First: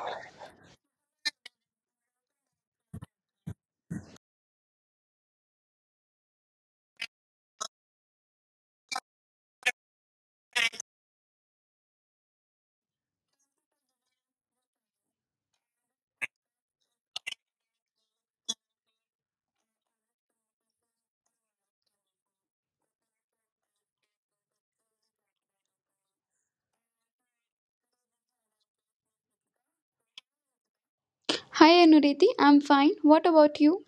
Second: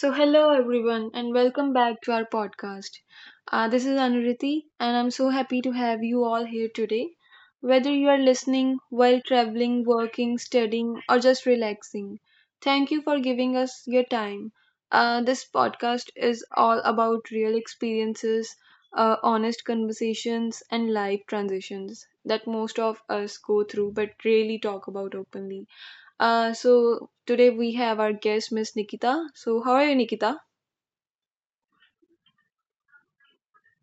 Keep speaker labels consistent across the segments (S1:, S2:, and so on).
S1: So, hello everyone, and welcome back to our podcast. This is Anuriti, and I'm so happy to have you all here today. Whether you are listening while traveling, working, studying, or just relaxing, thank you for giving us your time. This podcast is all about real experiences, honest conversations, and life transitions that most of us go through but rarely talk about openly. So today we have our guest, Miss Nikita. So how are you, Nikita?
S2: Hi Anuriti, I am fine, what about you?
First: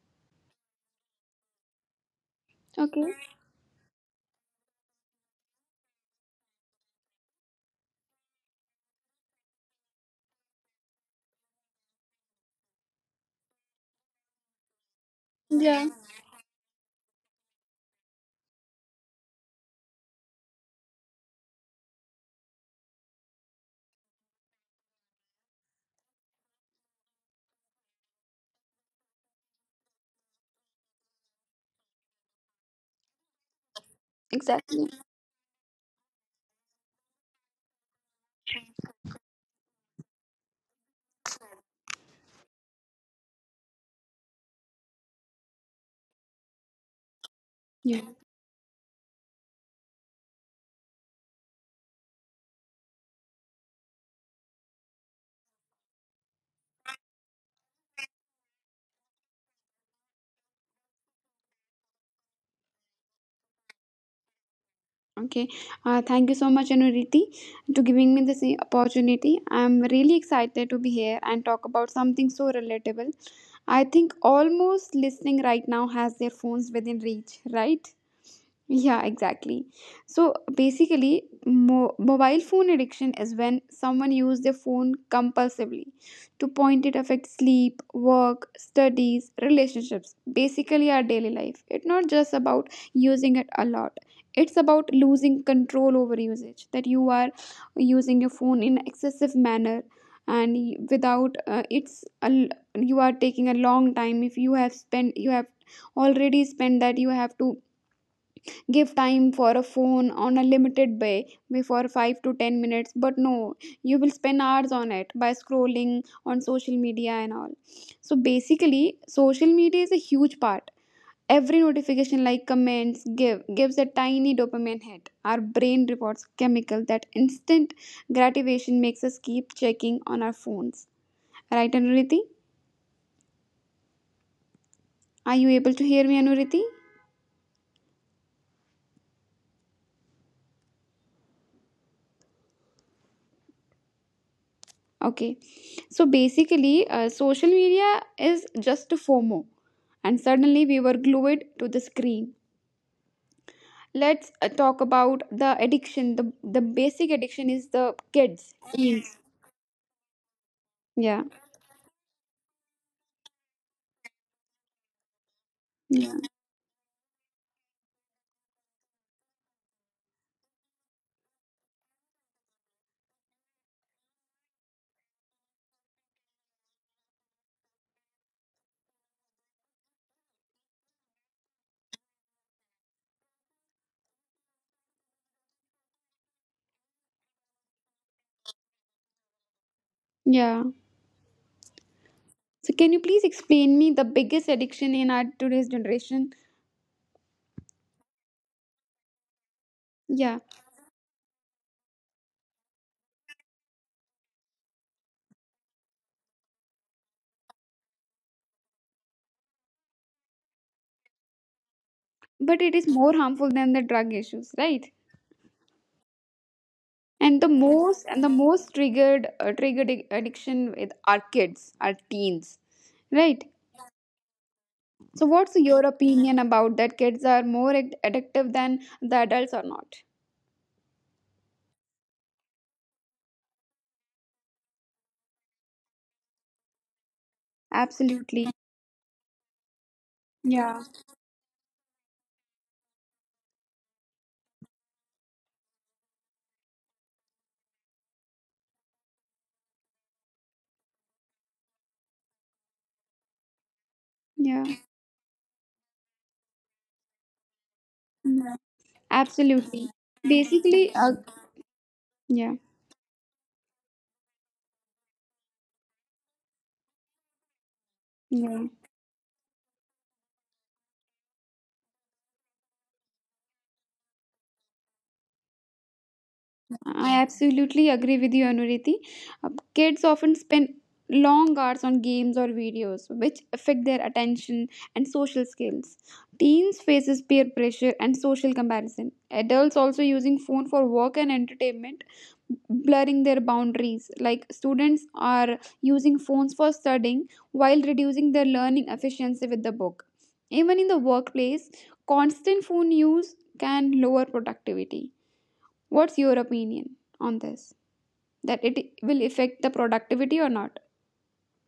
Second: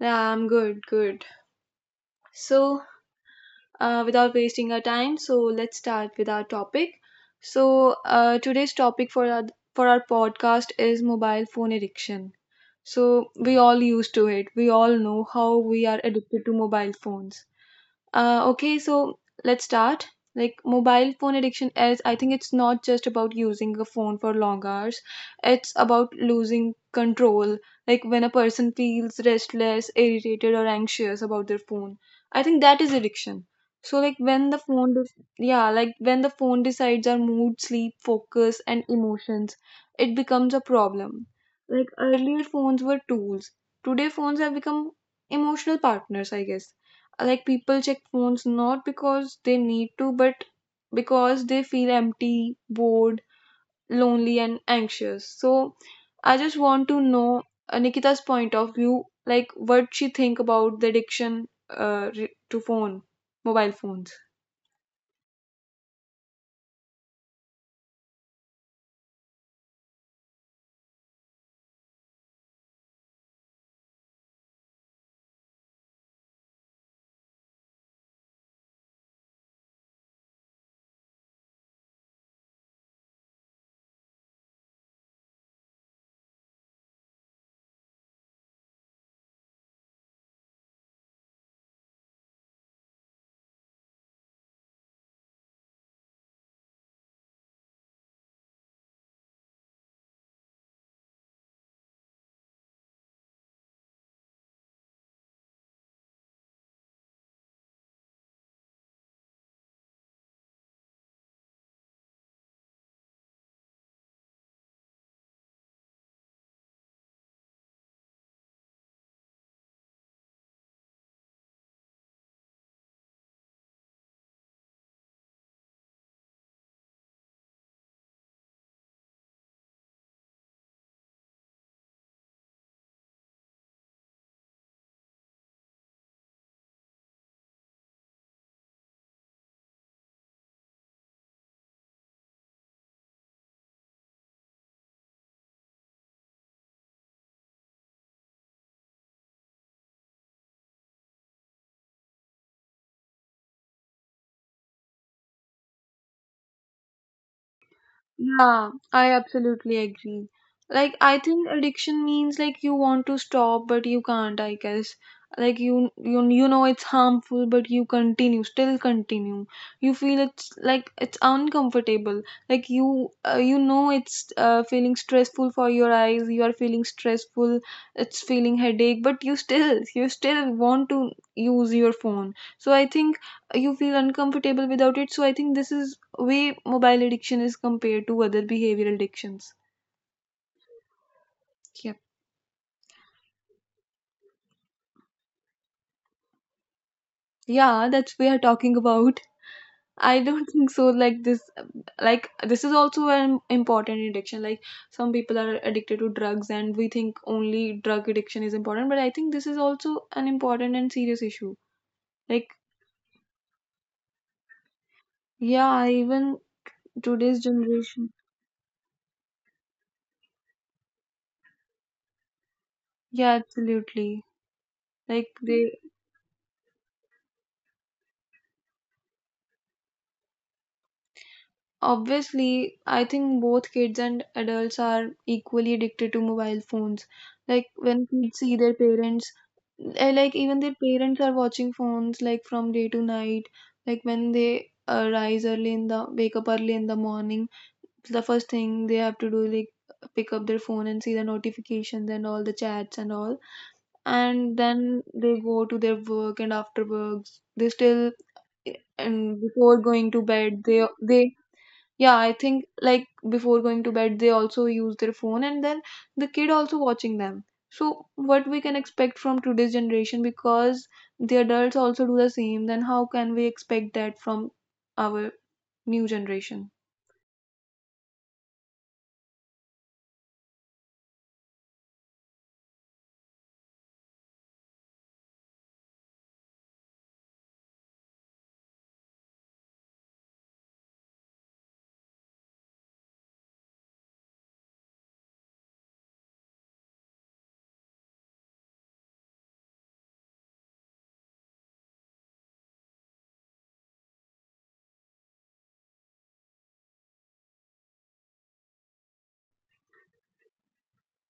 S1: Yeah, I'm good. So
S2: okay.
S1: uh, without wasting our time, so let's start with our topic. So, today's topic for our podcast is mobile phone addiction. So we all used to it. We all know how
S2: या।
S1: we are addicted to mobile phones. Okay, so let's start. Like mobile phone addiction is, I think it's not just about using a phone for long hours. It's about losing control. Like when a person feels restless, irritated, or anxious about their phone. I think that is addiction. So like when
S2: exactly.
S1: the yeah, like when the phone decides our mood, sleep, focus, and emotions, it becomes a problem. Like earlier phones were tools. Today phones have become emotional partners, I guess, like
S2: या।
S1: people check phones not because they need to but because they feel empty, bored, lonely, and anxious. So I just want to know Nikita's point of view, like what she think about the addiction to phone mobile phones.
S2: Okay. Thank you so much Anuriti to giving me this opportunity. I'm really excited to be here and talk about something so relatable. I think almost listening right now has their phones within reach, right? Yeah, exactly. So basically, mobile phone addiction is when someone uses their phone compulsively. To point it affects sleep, work, studies, relationships, basically our daily life. It's not just about using it a lot. It's about losing control over usage. That you are using your phone in excessive manner and y- without it's a l you are taking a long time. If you have spent, you have already spent, that you have to give time for a phone on a limited way before 5 to 10 minutes, but no, you will spend hours on it by scrolling on social media and all. So basically, social media is a huge part. Every notification like comments gives a tiny dopamine hit, our brain rewards chemical. That instant gratification makes us keep checking on our phones, right Anuriti? Are you able to hear me, Anuriti? Okay. So basically, social media is just FOMO, and suddenly we were glued to the screen. Let's talk about the addiction. The basic addiction is the kids.
S1: Yeah, I absolutely agree.
S2: Yeah.
S1: Like, I think addiction means like you want to stop, but you can't, I guess. Like
S2: Yeah.
S1: you know it's harmful, but you continue, still continue. You feel it's like it's uncomfortable. Like you know it's feeling stressful for your eyes. You are feeling stressful. It's feeling headache, but you still want to use your phone. So I think you feel uncomfortable without it. So I think this is way mobile addiction is compared to other behavioral addictions.
S2: Yeah.
S1: Yeah,
S2: So, can you please explain me the biggest addiction in our today's generation?
S1: yeah, that's we are talking about.
S2: Yeah.
S1: I don't think so. Like this is also an important addiction. Like some people are addicted to drugs, and we think only drug addiction is important. But I think this is also an important and serious issue.
S2: But it
S1: Like
S2: is more harmful than the drug issues, right?
S1: yeah, even today's
S2: And the
S1: generation.
S2: most triggered addiction with our kids, our teens, right?
S1: Yeah, absolutely.
S2: So,
S1: Like
S2: what's your
S1: they
S2: opinion about that? Kids are more addictive than the adults or not?
S1: obviously, I think both kids and adults are equally addicted to mobile phones. Like when
S2: Absolutely.
S1: kids see their parents, like
S2: Yeah.
S1: even their parents are watching phones like from day to night. Like when they rise early in the wake up early in the morning, the first thing they have to do, like pick up their phone and see the notifications and all the chats and all.
S2: Yeah.
S1: And then they go to their work and after works they still and
S2: Absolutely.
S1: before going to
S2: Basically,
S1: bed they yeah,
S2: yeah.
S1: I think, like before going to bed, they also use their phone, and then the kid also watching them. So,
S2: Yeah.
S1: what we can expect from today's generation because the adults also do the same, then how can we expect that from our new generation?
S2: I absolutely agree with you, Anuriti. Kids often spend long hours on games or videos, which affect their attention and social skills. Teens faces peer pressure and social comparison. Adults also using phone for work and entertainment, blurring their boundaries. Like students are using phones for studying while reducing their learning efficiency with the book. Even in the workplace, constant phone use can lower productivity. What's your opinion on this? That it will affect the productivity or not?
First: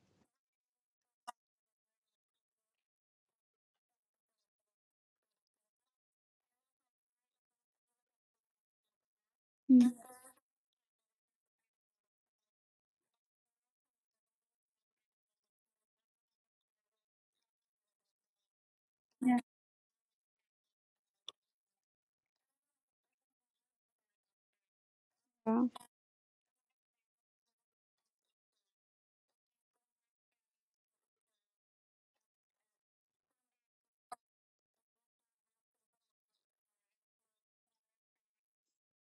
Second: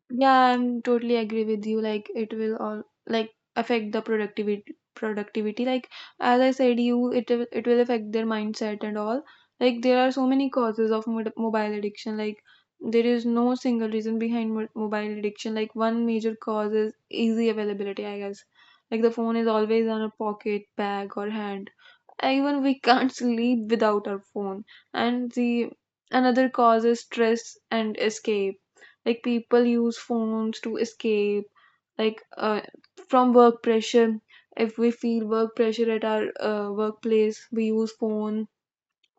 S1: Yeah, I'm totally agree with you. Like it will all like affect the productivity. Like as I said, you it will, it will affect their mindset and all. Like
S2: Mm.
S1: there are so many causes of mobile addiction. Like there is no single reason behind mobile addiction. Like one major cause is easy availability, I guess. Like the phone is always on a pocket, bag, or hand, even we can't sleep without our phone. And the
S2: Yeah.
S1: another cause is stress and escape, like people use phones to escape, like from work pressure. If we feel work pressure at our workplace, we use phone,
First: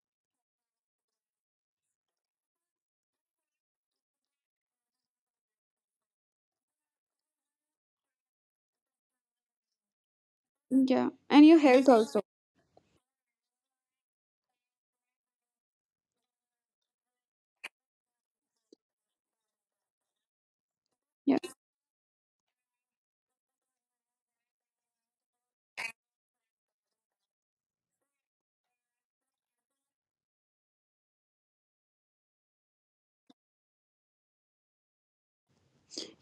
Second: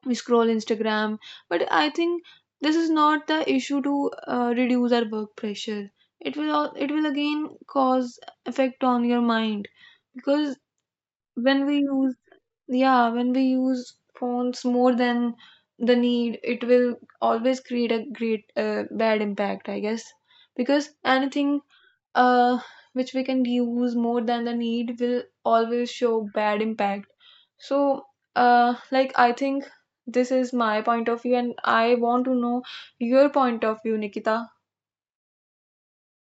S1: we scroll Instagram. But I think this is not the issue to reduce our work pressure. It will again cause effect on your mind, because
S2: Yeah. And your
S1: when we
S2: health
S1: use
S2: also.
S1: yeah, when we use phones more than the need, it will always create a great bad impact, I guess. Because anything uh, which we can use more than the need will always show bad impact. So like I think this is my point of view, and I want to know your point of view, Nikita.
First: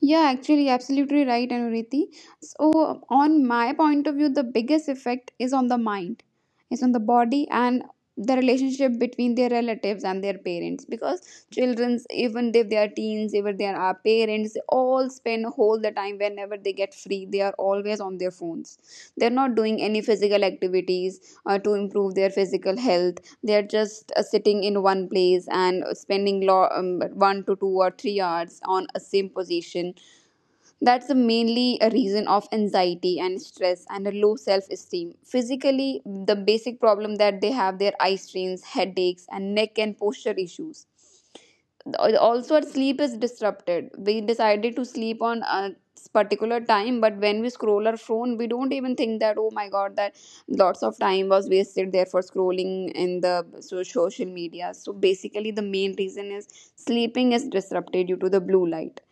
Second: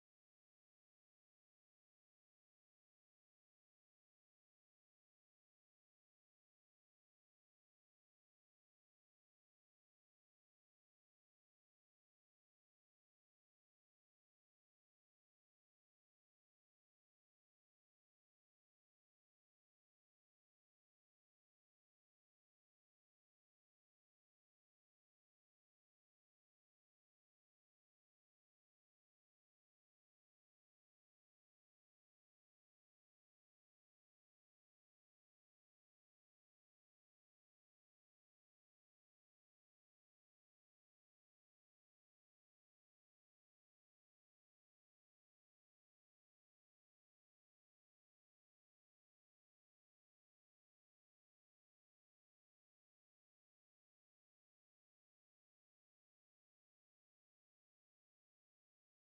S2: Yeah, actually, absolutely right, Anuriti. So, on my point of view, the biggest effect is on the mind, is on the body, and the relationship between their relatives and their parents. Because childrens, even if they are teens, even they are our parents, they all spend whole the time whenever they get free, they are always on their phones. They're not doing any physical activities to improve their physical health. They're just sitting in one place and spending 1 to 2 or 3 hours on a same position. That's the mainly a reason of anxiety and stress and a low self-esteem. Physically, the basic problem that they have their eye strains, headaches, and neck and posture issues. Also, our sleep is disrupted. We decided to sleep on a particular time, but when we scroll our phone, we don't even think that, oh my god, that lots of time was wasted there for scrolling in the social media. So basically, the main reason is sleeping is disrupted due to the blue light.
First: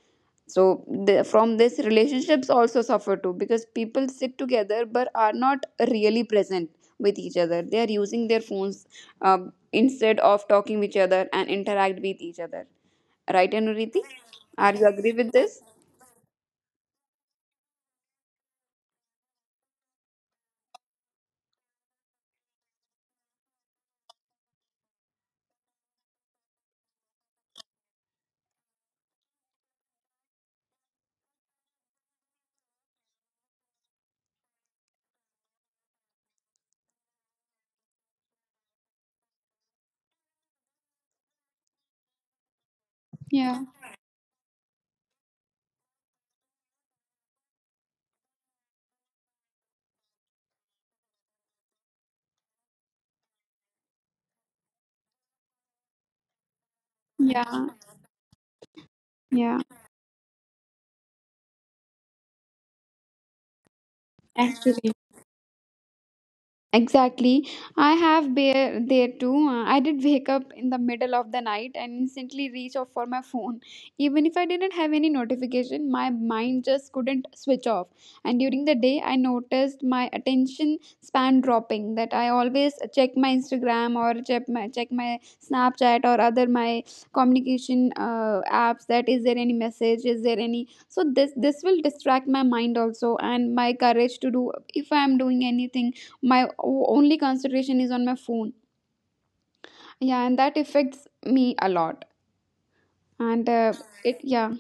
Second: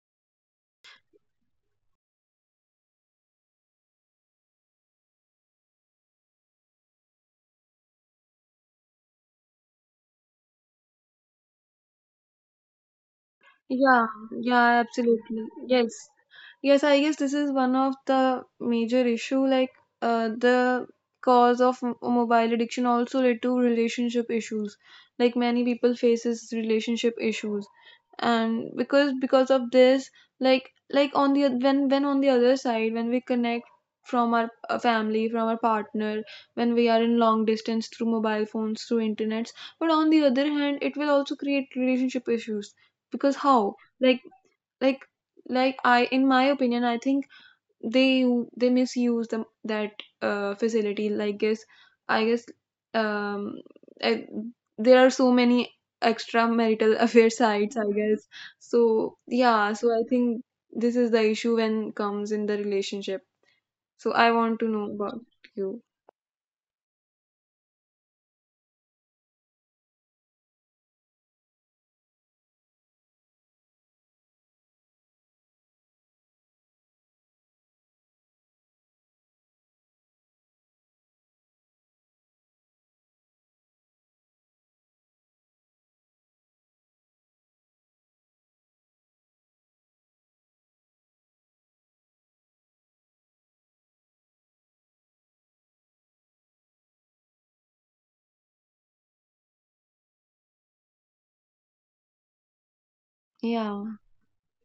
S2: So from this relationships also suffer too, because people sit together but are not really present with each other. They are using their phones instead of talking with each other and interact with each other, right Anuriti?
S1: Yeah, yeah,
S2: Are you agree with
S1: absolutely.
S2: this?
S1: Yes. Yes, I guess this is one of the major issue, like the cause of mobile addiction also led to relationship issues. Like many people faces relationship issues. And because of this, on the when, on the other side, when we connect from our family, from our partner, when we are in long distance through mobile phones, through internets, but on the other hand, it will also create relationship issues, because
S2: Yeah.
S1: how, like like I, in my opinion, I think they they misuse them, that facility, like guess I guess, um I, there are so many extramarital affair
S2: Yeah.
S1: sites, I guess. So
S2: Yeah.
S1: yeah, so I think this is the issue when comes in the relationship. So I want to
S2: Actually,
S1: know about you.
S2: exactly. I have bear there too. I did wake up in the middle of the night and instantly reach out for my phone. Even if I didn't have any notification, my mind just couldn't switch off. And during the day, I noticed my attention span dropping. That I always check my Instagram or check my Snapchat or other my communication apps. That is there any message? Is there any? So this will distract my mind also, and my courage to do if I am doing anything, my only concentration is on my phone. Yeah, and that affects me a lot. And
S1: Yeah,
S2: it yeah.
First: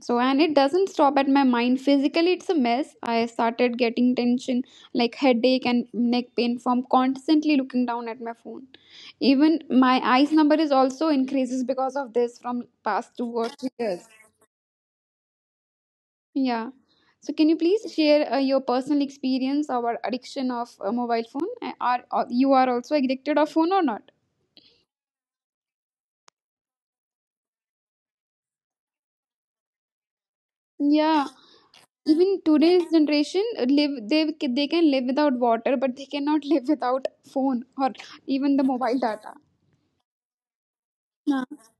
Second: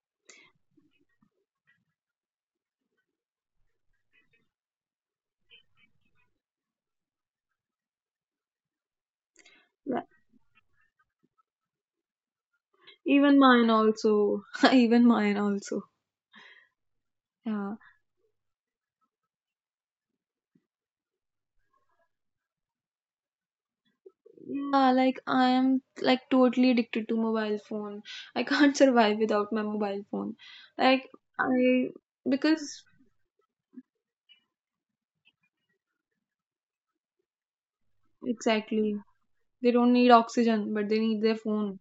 S2: So, and it doesn't stop at my mind. Physically, it's a mess. I started getting tension like headache and neck pain from constantly looking down at my phone. Even
S1: yeah.
S2: my eyes number is also increases because of this from past two
S1: Even
S2: or
S1: mine also, even mine also.
S2: yeah. So can you
S1: Yeah
S2: please share your personal experience or addiction of a mobile phone? Are you are also addicted of phone or not?
S1: Yeah, like I am like totally addicted to mobile phone. I can't survive without my mobile phone. Like
S2: Yeah,
S1: I,
S2: even
S1: because
S2: today's generation live they can live without water, but they cannot live without phone, or even the mobile
S1: exactly,
S2: data.
S1: they don't need oxygen, but they need their phones.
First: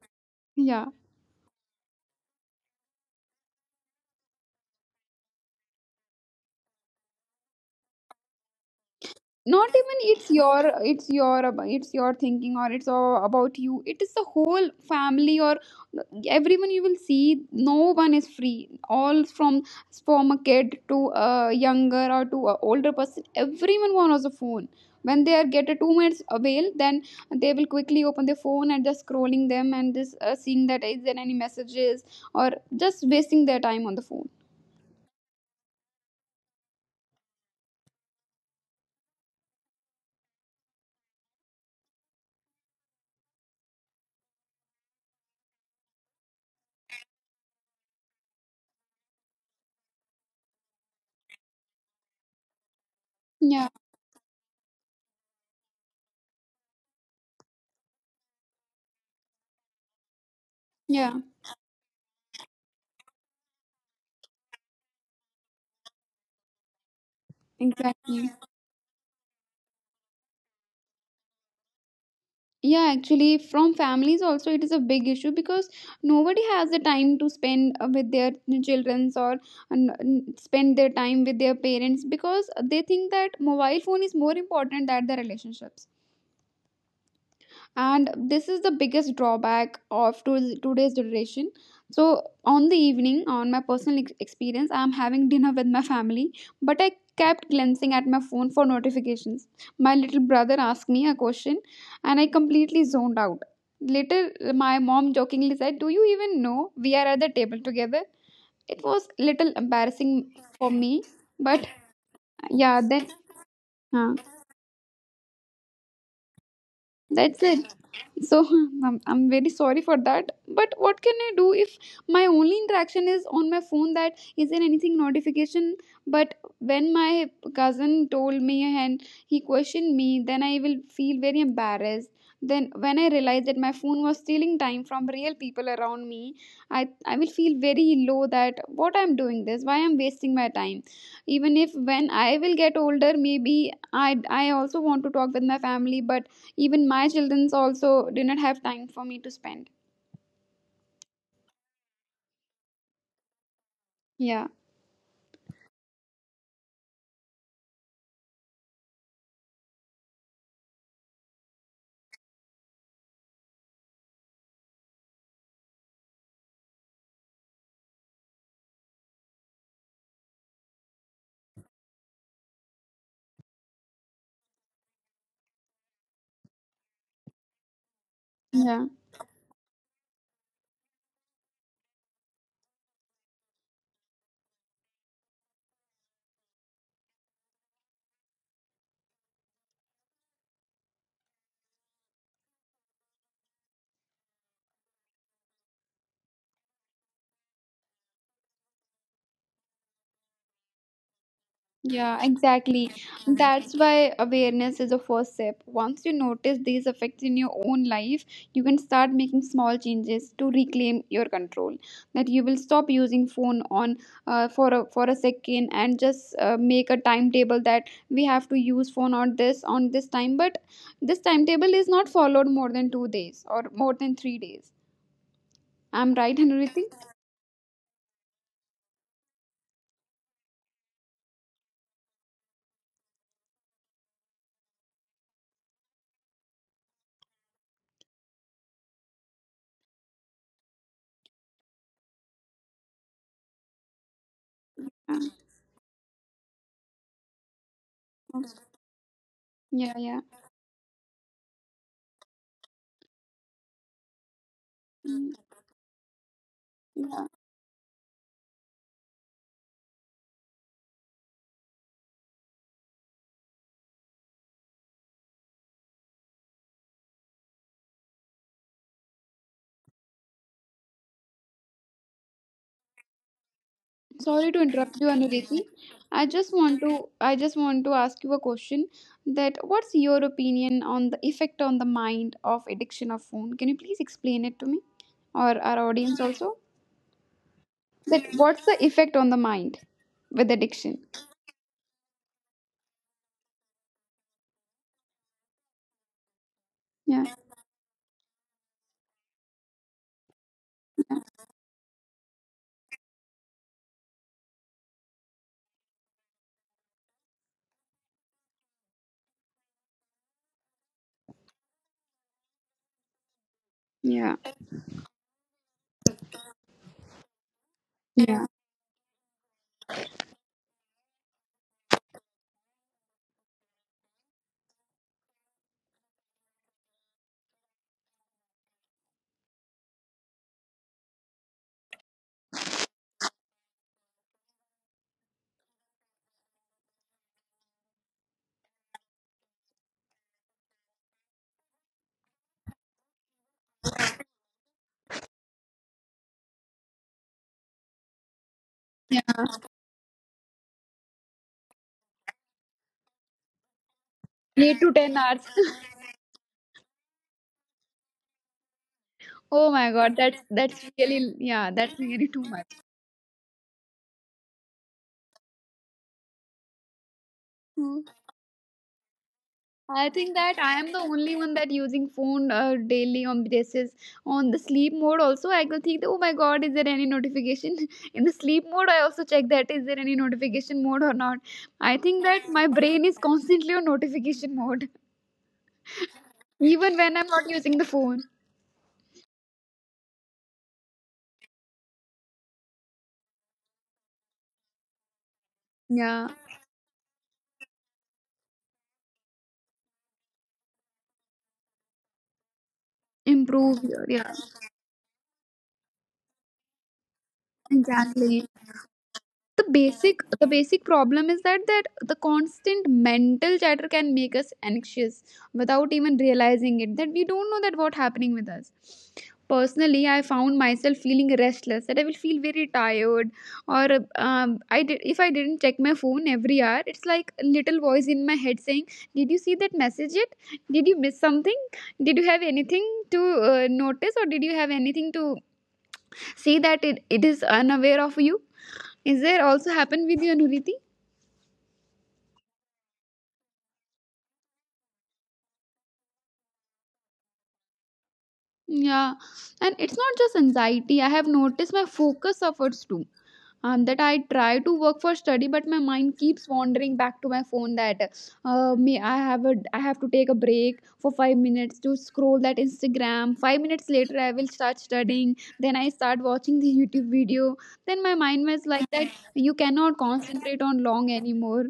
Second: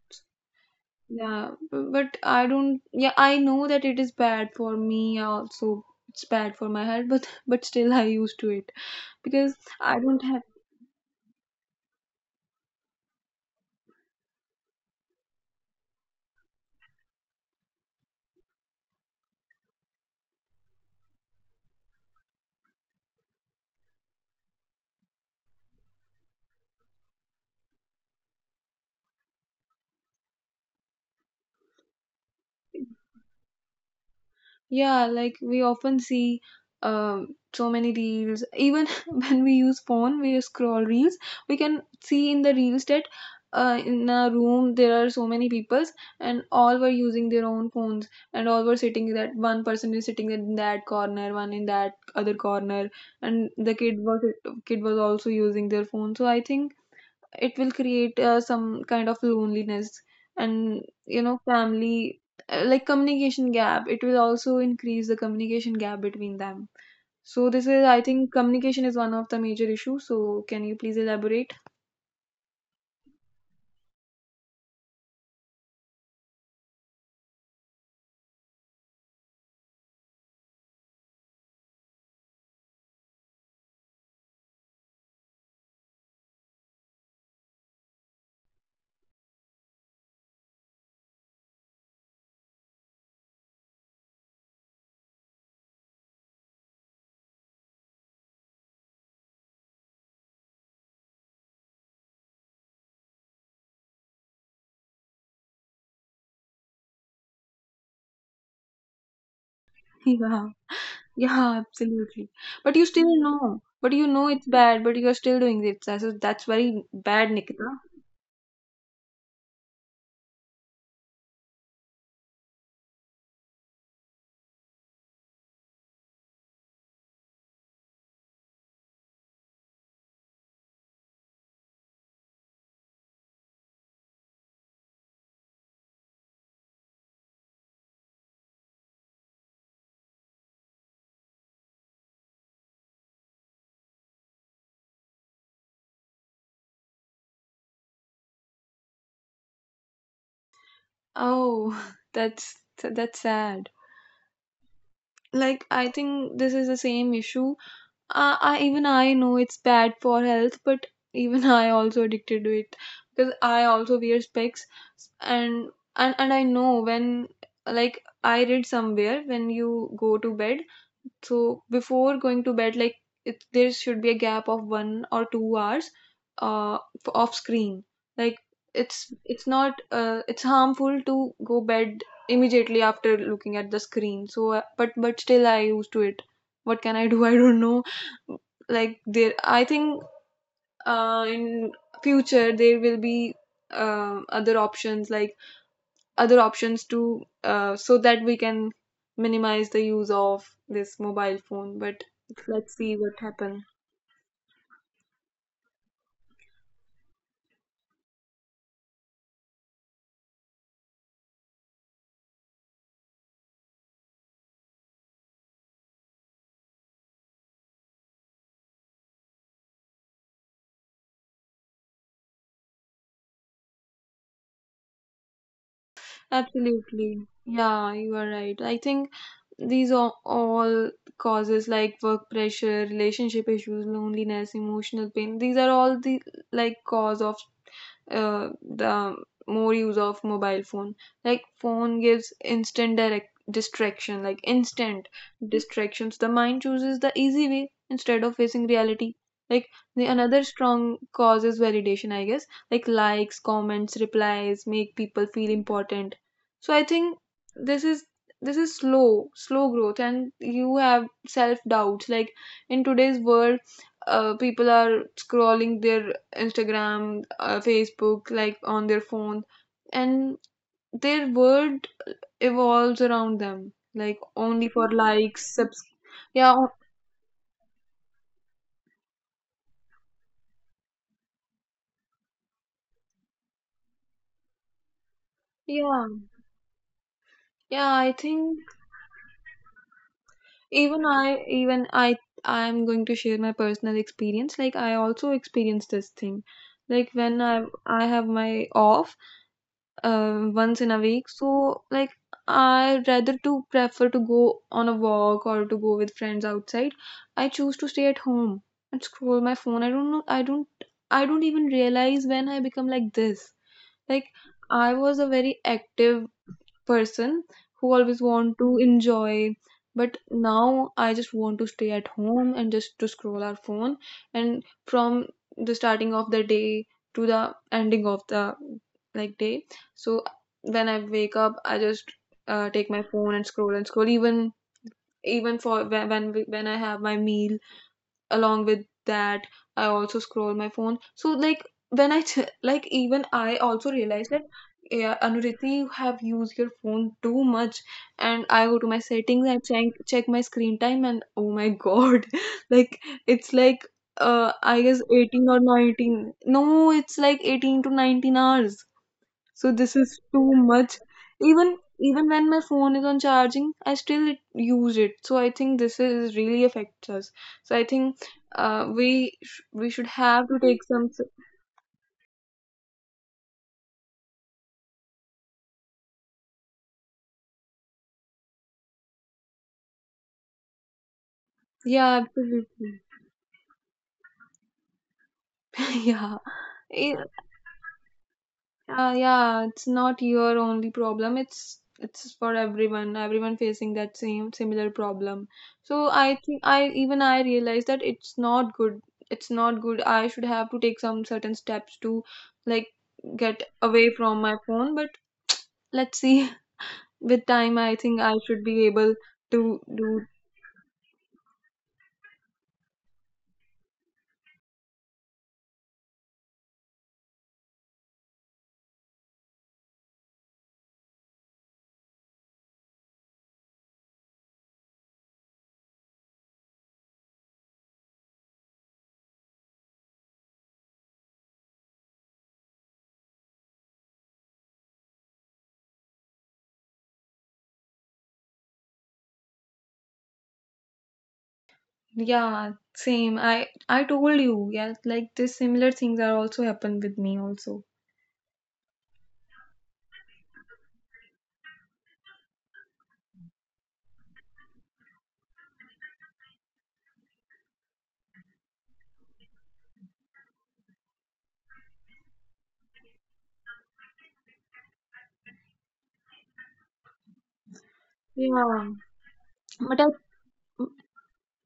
S2: Yeah,
S1: Yeah, but I don't. Yeah, I know that it is bad for me. Also, it's bad for my health, but but still I used to it, because
S2: not even
S1: I don't
S2: it's
S1: have.
S2: your, it's your it's your thinking, or it's all about you. It is the whole family or everyone. You will see no one is free, all from a kid to a younger or to a older person. Everyone wants a phone. When they are get a 2 minutes avail, then they will quickly open their phone and just scrolling them and just seeing that is there any messages, or just wasting their time on the phone.
S1: Yeah, like we often see so many reels. Even when we use phone, we scroll reels. We can see in the reels that in a room there are so many peoples, and all were using their own phones, and all were sitting, that one person is sitting in that corner, one in that other corner, and
S2: Yeah.
S1: the kid was also using their phone. So I think it will create some kind of loneliness, and
S2: Yeah,
S1: you know, family, like communication gap, it will also increase the communication gap between them. So this is, I
S2: exactly.
S1: think, communication is one of the major issues. So can you please elaborate?
S2: Yeah, actually, from families also, it is a big issue, because nobody has the time to spend with their childrens, or spend their time with their parents, because they think that mobile phone is more important than the relationships. And this is the biggest drawback of today's generation. So on the evening, on my personal experience, I am having dinner with my family, but I kept glancing at my phone for notifications. My little brother asked me a question, and I completely zoned out. Later, my mom jokingly said, do you even know we are at the table together? It was little embarrassing
S1: Yeah,
S2: for me.
S1: yeah,
S2: But
S1: absolutely. But
S2: yeah,
S1: you still know, but you
S2: huh,
S1: know it's bad, but you are still doing it, so that's very bad,
S2: that's
S1: Nikita.
S2: it. So, I'm very sorry for that, but what can I do if my only interaction is on my phone, that is there anything notification? But when my cousin told me and he questioned me, then I will feel very embarrassed. Then when I realize that my phone was stealing time from real people around me, I will feel very low. That what I'm doing this, why I'm wasting my time. Even if when I will get older, maybe I also want to talk with my family, but even my childrens also do not have time for me to spend.
S1: Oh, that's that's sad.
S2: Yeah,
S1: Like I think this is the same issue. I, even I know it's bad for health, but even I also addicted to it, because I also wear specs. And, and I know when, like I read somewhere, when you go to bed, so before going to bed, like there should be a gap of 1 or 2 hours off screen. Like
S2: yeah,
S1: it's not it's harmful to go bed immediately after looking at the screen. So but but still I used to it. What can I do? I don't know, like there, I think in future there will be uh, other options like other options to, so that we can minimize the use of this mobile phone. But
S2: yeah,
S1: let's
S2: exactly.
S1: see what happens.
S2: That's why awareness is the first step. Once you notice these effects in your own life, you can start making small changes to reclaim your control. That you will stop using phone on for a second, and just make a timetable that we have to use phone on this time, but this timetable is not followed more than 2 days or more than 3 days. I'm right, Anuriti?
S1: Absolutely, yeah, you are right, I think. These are all causes, like work pressure, relationship issues, loneliness, emotional pain, these are all the like cause of the more use of mobile phone. Like phone gives instant direct distraction, like instant
S2: Uh,
S1: distractions. The mind chooses the easy way instead of facing reality. Like
S2: Yeah,
S1: the
S2: yeah.
S1: another strong cause is validation, I guess. Like likes, comments, replies make people
S2: Mm.
S1: feel important. So I think this is, this is slow, slow growth, and you have self doubts. Like in today's world, people are scrolling their Instagram, Facebook, like on their phone, and their world evolves around them, like
S2: Sorry to
S1: only for
S2: interrupt you,
S1: likes,
S2: Anuriti.
S1: subs.
S2: I
S1: Yeah,
S2: just
S1: o-
S2: want to ask you a question. That what's your opinion on the effect on the mind of addiction of phone? Can you please explain it to me or our
S1: yeah,
S2: audience also?
S1: yeah. I
S2: That
S1: think
S2: what's the effect on the mind with addiction?
S1: even I, I'm going to share my personal experience. Like I also experienced this thing. Like
S2: Yeah.
S1: when I have my off, once in a
S2: Yeah.
S1: week. So like I rather to prefer to go on a walk or to go with friends outside. I choose to stay at home and scroll my phone. I don't know. I don't. I don't even realize when I become like this. Like
S2: Yeah.
S1: I was a very active person who always
S2: Yeah.
S1: want to enjoy, but now I just want to stay at home and just to scroll our phone, and from the starting of the day to the ending of the like day. So when I wake up, I just take my phone and scroll and scroll. Even for when I have my meal along with that, I also scroll my phone. So like when like even I also realized that, yeah, Anuriti, you have used your phone too much, and I go to my settings and check my screen time, and oh my god, like it's like
S2: 8
S1: I
S2: to
S1: guess
S2: 10 hours.
S1: 18 or 19. No, it's like 18 to 19 hours.
S2: Oh
S1: So
S2: my
S1: this
S2: god,
S1: is
S2: that's
S1: too
S2: that's
S1: much.
S2: really, yeah,
S1: Even
S2: that's really
S1: even
S2: too
S1: when my phone is on charging, I still use it. So I think this is really affects us. So I
S2: much.
S1: think we
S2: I
S1: should
S2: think
S1: have
S2: that
S1: to
S2: I
S1: take
S2: am the
S1: some. S-
S2: only one that using phone daily on basis. On the sleep mode also, I could think that, oh my god, is there any notification? In the sleep mode, I also check that is there any notification mode or not. I
S1: yeah,
S2: think that my
S1: absolutely.
S2: brain is constantly on notification mode.
S1: Yeah,
S2: Even
S1: eh,
S2: when I'm not using the phone,
S1: Yeah, it's not your only problem. It's for everyone. Everyone facing that same similar problem. So
S2: yeah,
S1: I think I even I realized that it's not good. It's not good. I should have to take some certain steps to like get
S2: improve your,
S1: away
S2: yeah,
S1: from my phone. But let's see. With time, I think I
S2: exactly.
S1: should be able to do.
S2: The basic problem is that the constant mental chatter can make us anxious without even realizing it. That we don't know that what happening with us. Personally, I found myself feeling restless. That I will feel very tired or I did if I didn't check my phone every hour. It's like a little voice in my head saying, did you see that message yet? Did you miss something? Did you have anything to notice? Or did you have anything to see that it is unaware of you? Is there also happen with you, Anuriti?
S1: Yeah, same. I told you. Yeah, like this similar things are also happen with me also.
S2: Yeah. And it's not just anxiety, I have noticed my focus suffers too. That I try to work for study, but my mind keeps wandering back to my phone. That may I have a I have to take a break for 5 minutes to scroll that Instagram. 5 minutes later, I will start studying. Then I start watching the YouTube video. Then my mind was like
S1: Yeah,
S2: that. You cannot
S1: but I
S2: concentrate on long anymore.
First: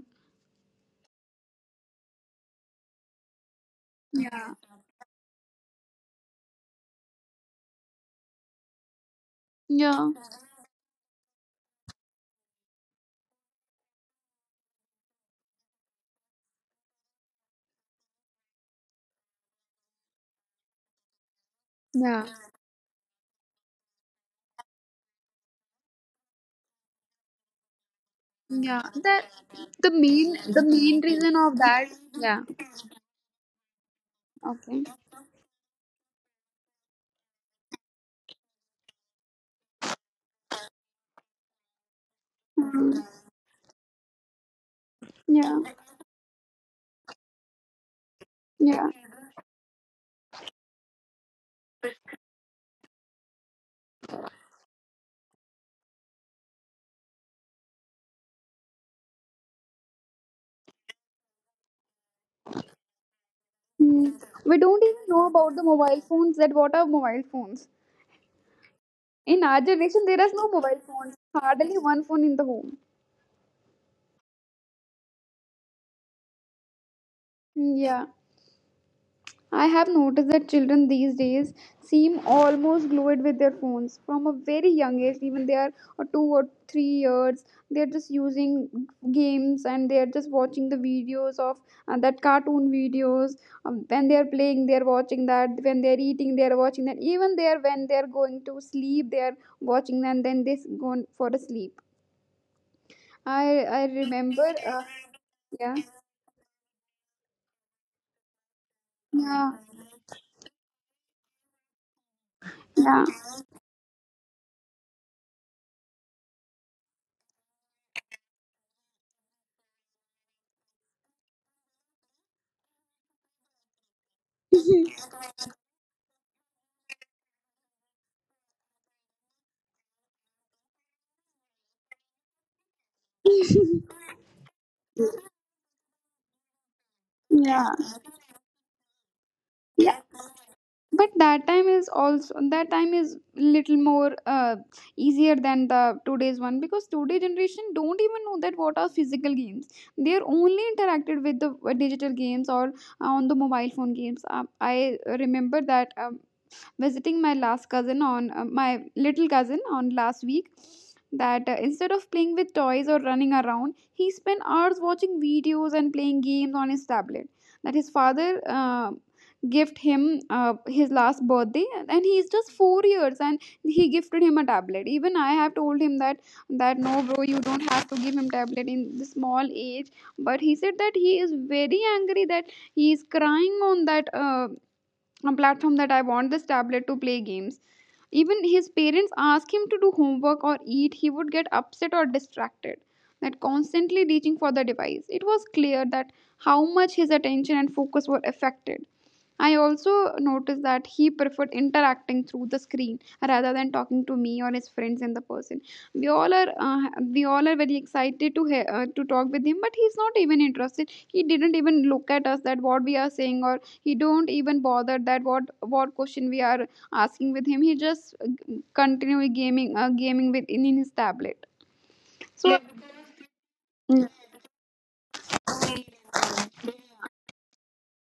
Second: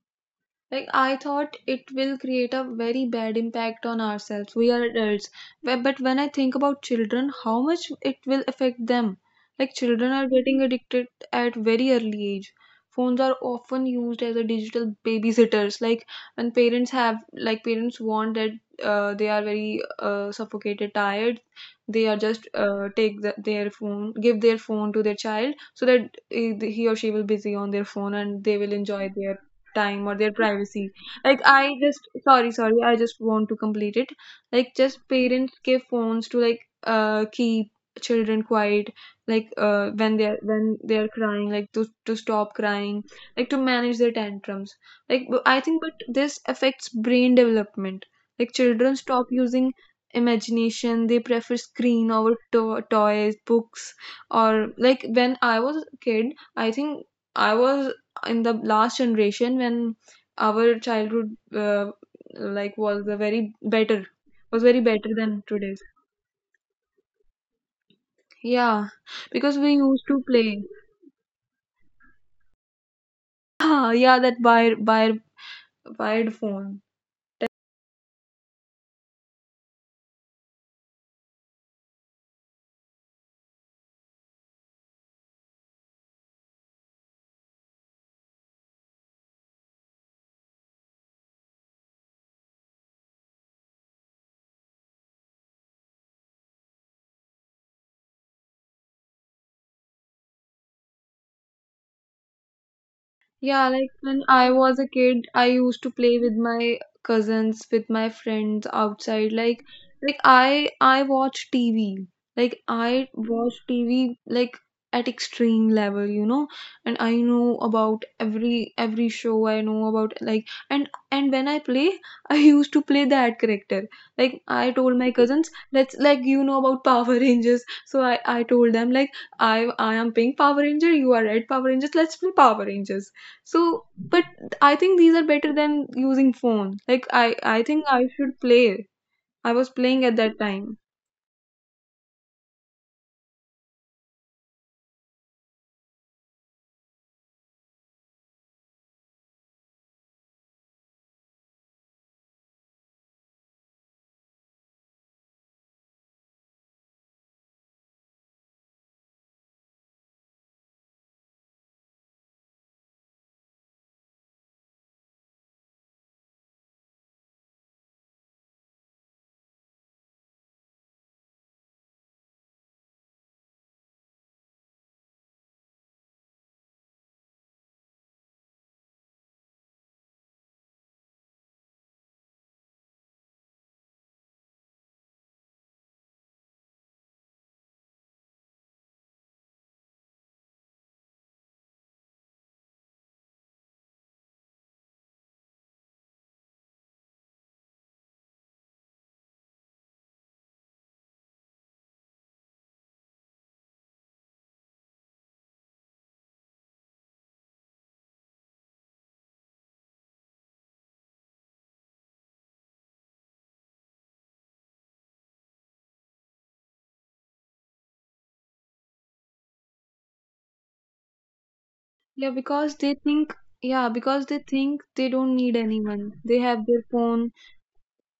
S1: like I thought it will create a very bad impact on ourselves. We are adults. But when I think about children, how much it will affect them. Like children
S2: Yeah,
S1: are getting addicted at very early age. Phones are often used as a digital babysitters. Like when parents have, like parents want that they are very suffocated, tired. They are
S2: yeah.
S1: just take the, their phone, give their phone to their child so that he or she will busy on their phone and they will
S2: Yeah,
S1: enjoy
S2: that
S1: their
S2: the
S1: time or their
S2: main the
S1: privacy.
S2: main reason
S1: Like
S2: of
S1: I
S2: that.
S1: just
S2: Yeah.
S1: sorry, sorry, I just want to complete it. Like
S2: Okay.
S1: just parents give phones to like keep children quiet, like when they're crying, like to stop
S2: Mm,
S1: crying, like to manage their tantrums, like b- i
S2: yeah.
S1: think but this affects brain development. Like
S2: Yeah.
S1: children stop using imagination. They prefer screen over toys, books, or like when I was a kid, I think I was in the last generation when our childhood like was a very better,
S2: Mm. We
S1: was
S2: don't
S1: very
S2: even know
S1: better
S2: about the
S1: than
S2: mobile
S1: today's.
S2: phones. That what are mobile phones? In our
S1: Yeah,
S2: generation, there is no
S1: because we
S2: mobile
S1: used
S2: phones.
S1: to play
S2: Hardly one phone in the home.
S1: ah, yeah, that wire wired phone.
S2: Hmm, yeah. I have noticed that children these days seem almost glued with their phones from a very young age, even they are a 2 or 3 years. They are just using games and they are just watching the videos of that cartoon videos. When they are playing, they are watching that. When they are eating, they are watching that. Even there, when they are going to sleep, they are watching that, and then they go for a sleep. I
S1: Yeah,
S2: I
S1: like when
S2: remember.
S1: I was a kid, I
S2: Yeah.
S1: used to play with my cousins, with my friends outside.
S2: Yeah.
S1: Like I watch TV. Like
S2: Yeah.
S1: I watch TV like at extreme level, you know. And I know about every show. I know about like, and when I play, I used to play that character. Like I told my cousins, let's like you know about Power Rangers. So I told them like I I am pink Power Ranger, you are red Power Rangers. Let's play Power Rangers. So, but I think these are better than using phone. Like I
S2: Yeah.
S1: think I should play. I was
S2: Yeah.
S1: playing at that time.
S2: But that time is little more easier than the today's one, because today generation don't even know that what are physical games. They are only interacted with the digital games or on the mobile phone games. I remember that, visiting my little cousin on last week, that instead of playing with toys or running around, he spent hours watching videos and playing games on his tablet. That his father gift him his last birthday, and he's just 4 years, and he gifted him a tablet. Even I have told him that that no, bro, you don't have to give him tablet in this small age. But he said that he is very angry, that he is crying on that a platform that I want this tablet to play games. Even his parents ask him to do homework or eat, he would get upset or distracted. That constantly reaching for the device. It was clear that how much his attention and focus were affected. I also noticed that he preferred interacting through the screen rather than talking to me or his friends in the person. We all are uh, we all are very excited to hear, to talk with him, but he's not even interested. He didn't even look at us that what we are saying, or he don't even bother that what question we are asking with him. He just continue gaming, in his tablet.
S1: Yeah,
S2: So. Like,
S1: because they think, yeah, because they think they don't need anyone. They have their phone.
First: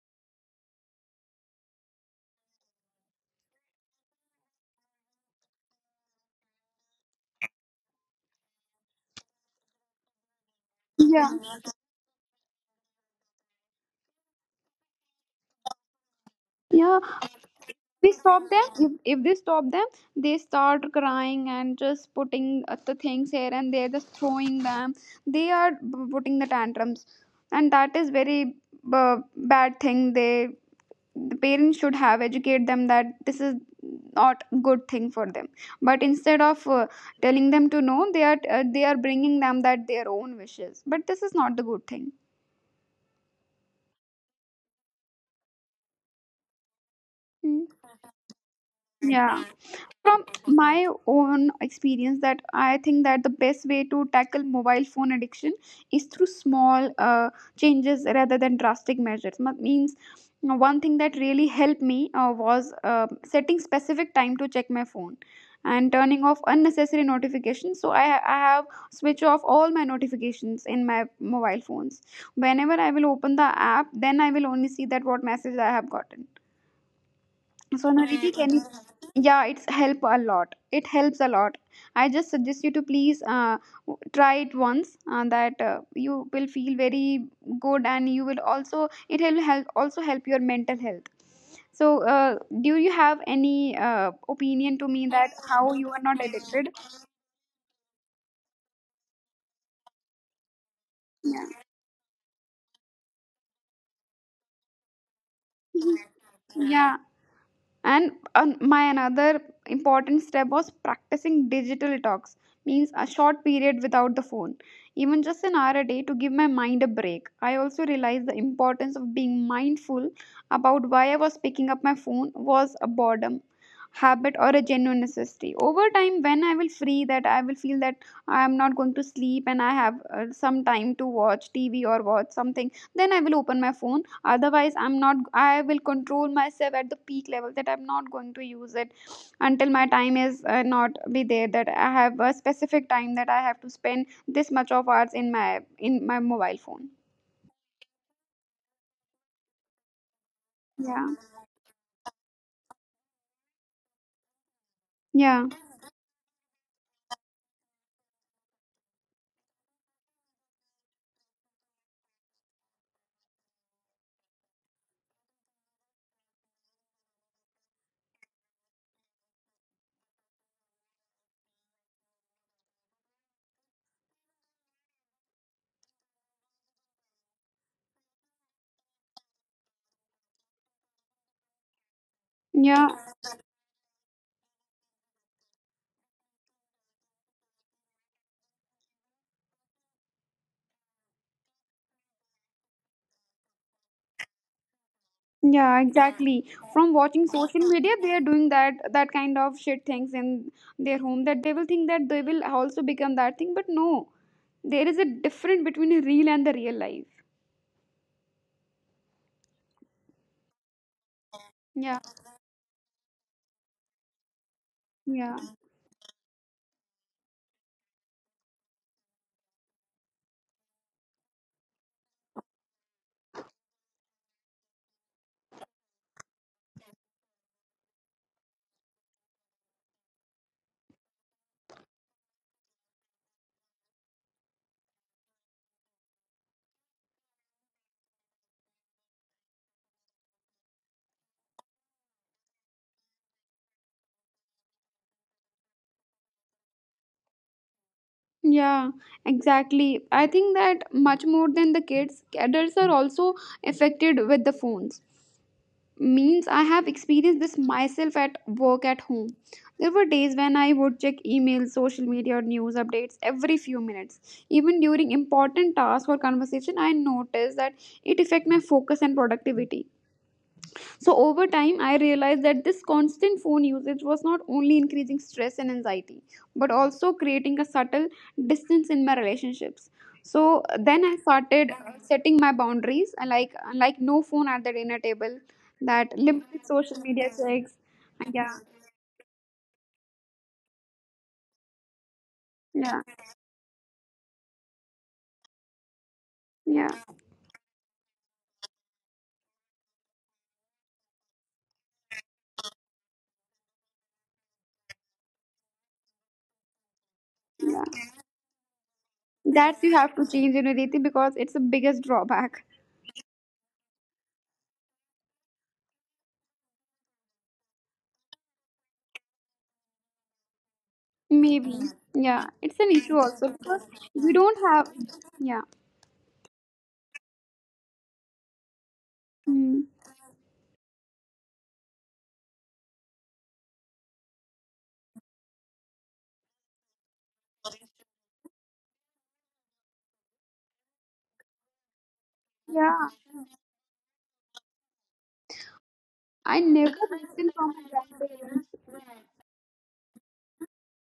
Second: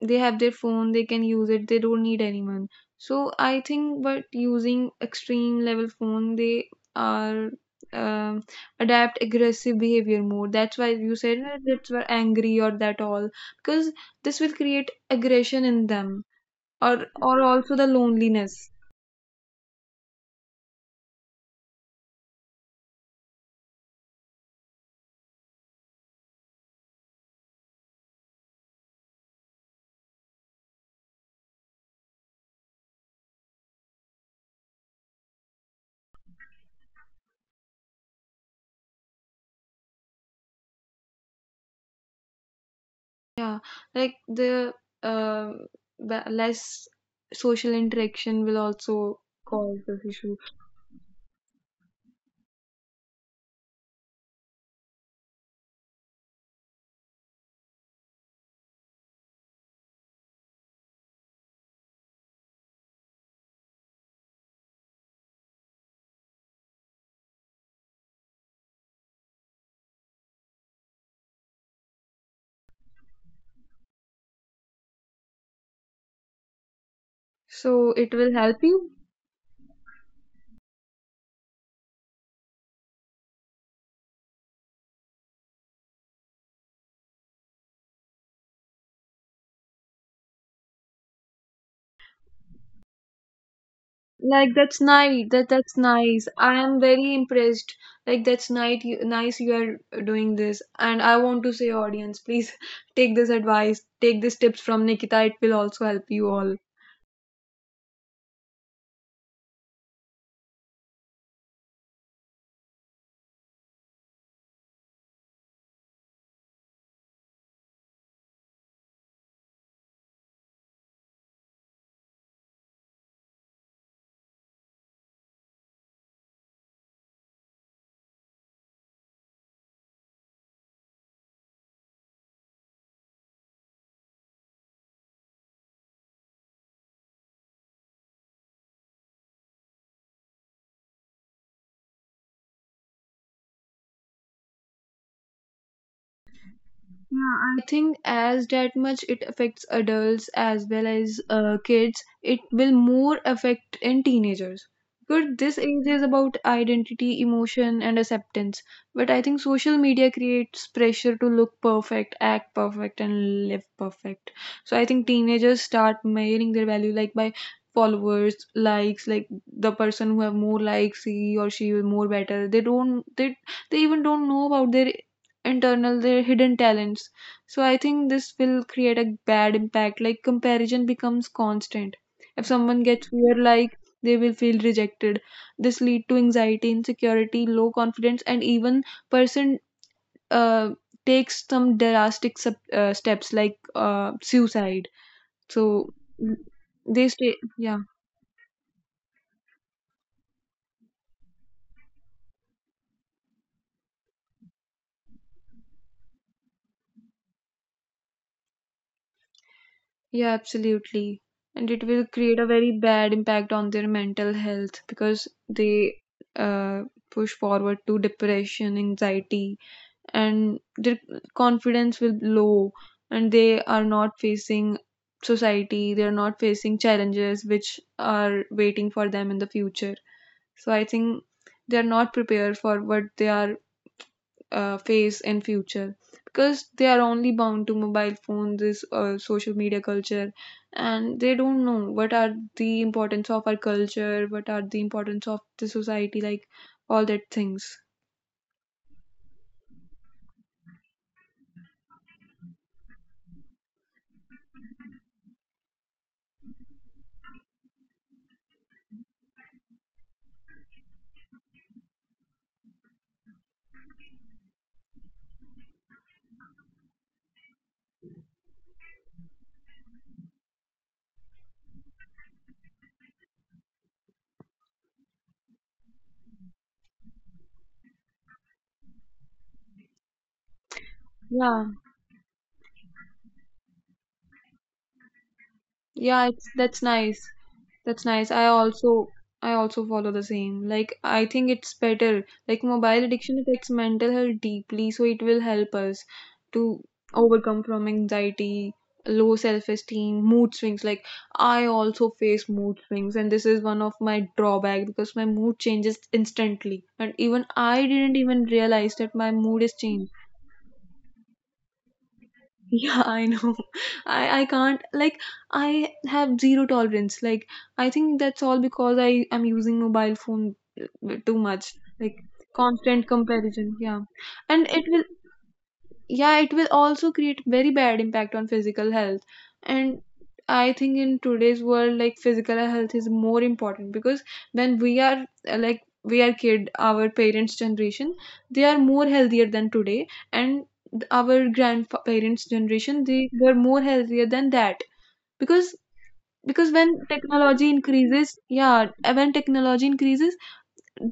S1: They have their phone. They can use it. They don't need anyone. So I think, but using extreme level phone, they are um adapt aggressive behavior more. That's why you
S2: yeah,
S1: said that, that's why angry or that all, because this will create aggression in them,
S2: yeah,
S1: or also the
S2: we stop them.
S1: loneliness.
S2: If they stop them, they start crying and just putting the things here and they're just throwing them. They are putting the tantrums, and that is very uh, bad thing. They, the parents should have educate them that this is not good thing for them, but instead of telling them to no, they are they are bringing them that their own wishes, but this is not the good thing.
S1: Yeah, like uh, the less
S2: Mm.
S1: social interaction will also
S2: Yeah,
S1: cause this
S2: from
S1: issue.
S2: my own experience that I think that the best way to tackle mobile phone addiction is through small changes rather than drastic measures. Means, you know, one thing that really helped me was setting specific time to check my phone and turning off unnecessary notifications, so I have switch off all my notifications in my mobile phones. Whenever I will open the app, then I will only see that what message I have gotten.
S1: So
S2: So
S1: it will
S2: Naviti, can
S1: help
S2: you?
S1: you.
S2: Yeah, it's help a lot. It helps a lot. I just suggest you to please, try it once. That you will feel very good, and you will also it will help, also help your mental health. So, do you have any
S1: Like that's
S2: opinion to me
S1: nice,
S2: that
S1: that that's
S2: how you are not
S1: nice. I
S2: addicted?
S1: am very impressed. Like that's nice you are doing this, and I want
S2: Yeah.
S1: to say audience, please, take this advice, take these tips from Nikita. It will also
S2: Mhm.
S1: help you all.
S2: Yeah, and an my another important step was practicing digital talks, means a short period without the phone, even just an hour a day, to give my mind a break. I also realized the importance of being mindful about why I was picking up my phone, was a boredom habit or a genuine necessity. Over time, when I will free, that I will feel that I am not going to sleep and I have some time to watch TV or watch something, then I will open my phone. Otherwise, I'm not I will control myself at the peak level that I'm not going to use it until my time is not be there, that I have a specific time that I have to spend this much of hours in my mobile phone.
S1: Yeah, I think as that much it affects adults as well
S2: Yeah,
S1: as kids, it will more affect in teenagers. Because
S2: yeah,
S1: this age is about identity, emotion, and acceptance. But I think social media creates pressure to look perfect, act perfect, and live perfect. So I think teenagers start measuring their value like by followers, likes, like the person who have more likes, he or she will more better. They they even don't know about their internal, their hidden talents. So I think this will create a bad impact. Like comparison becomes constant. If someone
S2: yeah.
S1: gets fear, like they will feel rejected. This lead to anxiety, insecurity, low confidence, and even person uh, takes some drastic steps like suicide.
S2: Yeah,
S1: So mm,
S2: exactly. From
S1: they
S2: watching
S1: stay,
S2: social
S1: yeah.
S2: media, they are doing that kind of shit things in their home, that they will think that they will also become that thing, but no, there is a difference between a real and the real life.
S1: Yeah, absolutely. And it
S2: Yeah,
S1: will create a very bad impact on their mental health because
S2: yeah,
S1: they uh, push forward to depression, anxiety, and their confidence will be low, and they are not facing society, they are not facing challenges which are waiting for them in the future. So I think they are not prepared for what they are face in future, because they are only bound to mobile phones, this social media culture, and they don't know what are the importance of our culture, what are the importance of the society, like all that things.
S2: yeah, exactly. I think that much more than the kids, adults are also affected with the phones. Means I have experienced this myself at work, at home. There were days when I would check emails, social media, or news updates every few minutes. Even during important tasks or conversation, I noticed that it affect my focus and productivity. So over time, I realized that this constant phone usage was not only increasing stress and anxiety, but also creating a subtle distance in my relationships. So then I
S1: Yeah.
S2: started setting my boundaries, like no phone at the dinner table, that
S1: Yeah, it's,
S2: limited
S1: that's
S2: social
S1: nice.
S2: media checks.
S1: That's nice. I
S2: Yeah,
S1: also, I also follow the same. Like I think it's better. Like
S2: yeah,
S1: mobile addiction affects mental health deeply, so it will help us to
S2: yeah,
S1: overcome from anxiety, low self-esteem, mood swings. Like I also face mood swings, and this is one of my drawback because my mood changes instantly. And even I
S2: yeah.
S1: didn't even realize that my mood is
S2: That you
S1: changing.
S2: have to change, you know, Riti, because it's the biggest drawback.
S1: Yeah, I know. I can't, like I have zero tolerance. Like I think that's all because I am using mobile phone too much.
S2: Maybe,
S1: Like
S2: yeah, it's an
S1: constant
S2: issue also
S1: comparison,
S2: because
S1: yeah,
S2: we don't
S1: and it
S2: have,
S1: will,
S2: yeah,
S1: yeah, it will also create very bad impact on physical health.
S2: mm,
S1: And I think in today's world, like physical health is more important because when we are like we are kid, our parents generation, they are more healthier than today, and our grandparents generation,
S2: yeah.
S1: they were more healthier than that. because
S2: I
S1: because when
S2: never listen from
S1: technology
S2: my
S1: increases,
S2: grandparents.
S1: yeah, when technology increases,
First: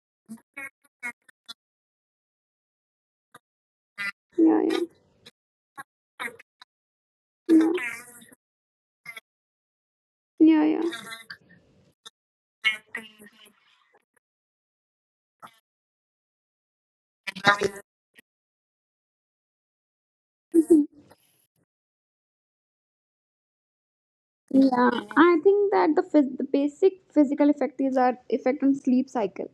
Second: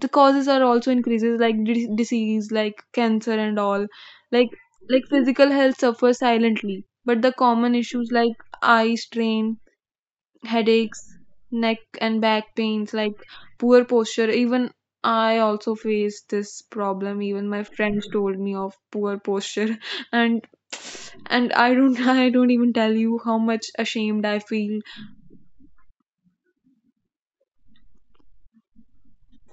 S1: the causes are also increases, like disease like cancer and all. like
S2: Yeah,
S1: like physical health suffers silently, but the
S2: yeah,
S1: common issues like eye strain,
S2: yeah, yeah,
S1: headaches,
S2: yeah.
S1: neck and back pains, like poor posture. Even I also face this problem. Even my friends told me of poor posture. and
S2: Mhm.
S1: and I don't I don't even tell you how much ashamed I feel.
S2: Yeah, I think that the the basic physical effect is our effect on sleep cycle.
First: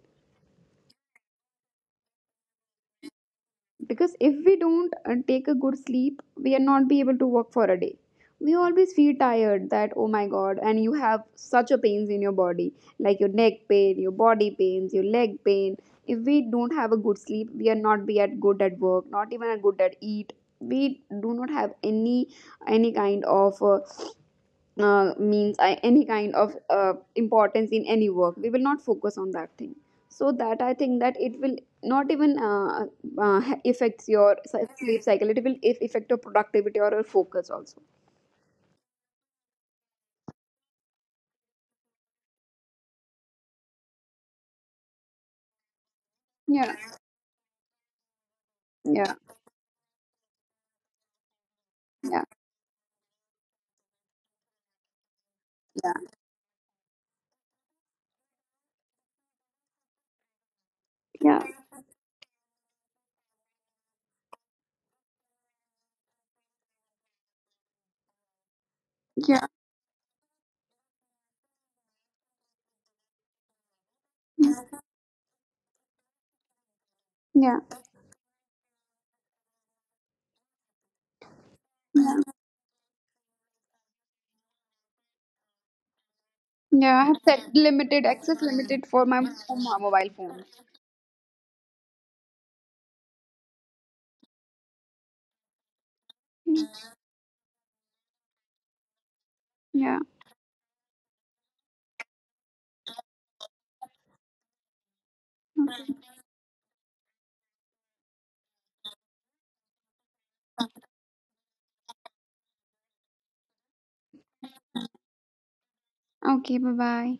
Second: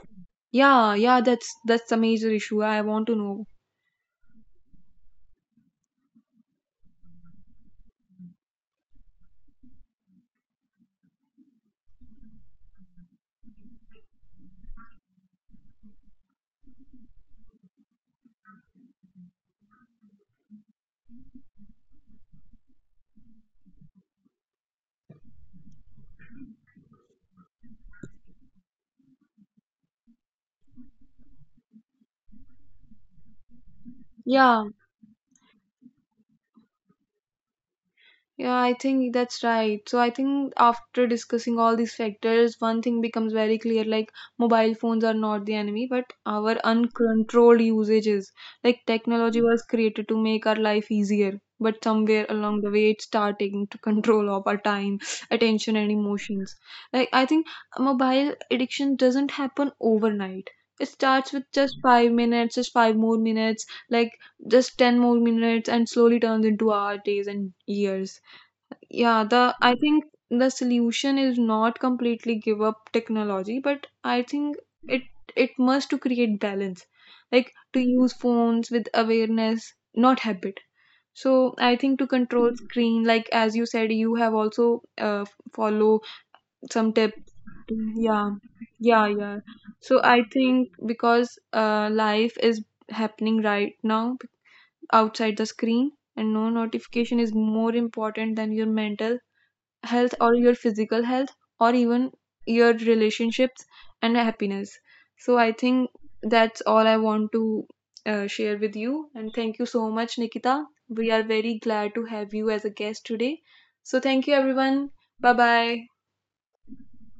S1: Yeah, yeah, that's a major issue. I want to know.
S2: Because if we don't take a good sleep, we are not be able to work for a day. We always feel tired, that oh my god, and you have such a pains in your body, like your neck pain, your body pains, your leg pain. If we don't have a good sleep, we are not be at good at work, not even at good at eat. We do not have any kind of means I, any kind of importance in any work. We will not focus on that thing. So that I think that it will not even affects your
S1: Yeah.
S2: sleep cycle, it will if affect your productivity or your focus also.
S1: Yeah, I think that's right. So I think after discussing all these factors, one thing becomes very clear. Like mobile phones are not the enemy, but our
S2: Yeah,
S1: uncontrolled usages. Like
S2: yeah,
S1: technology was created to make our life easier, but
S2: yeah,
S1: somewhere along the way it started taking to control of our time, attention, and
S2: yeah,
S1: emotions. Like I think mobile addiction doesn't happen overnight. It starts
S2: yeah,
S1: with just 5 minutes, just 5 more minutes, like just 10 more minutes, and slowly turns into our days and years. Yeah, the
S2: yeah,
S1: I think the solution is not completely give up technology, but I think
S2: yeah,
S1: it, it must to create balance. Like
S2: yeah.
S1: to use phones with awareness, not habit. So I think to control Mhm. screen, like as you said, you have also uh, follow some
S2: Yeah, I have
S1: tip.
S2: set limited
S1: Yeah,
S2: access, limited
S1: yeah, yeah.
S2: for my
S1: So
S2: mobile
S1: I
S2: phone.
S1: think because life is happening right now outside the screen, and no notification is more important than your mental
S2: Yeah.
S1: health or your physical health or even your relationships and happiness. So I think that's all I want to share with you, and thank you so much, Nikita. We are very glad to have you as a guest today. So thank you everyone. Bye bye.
S2: Okay, bye bye.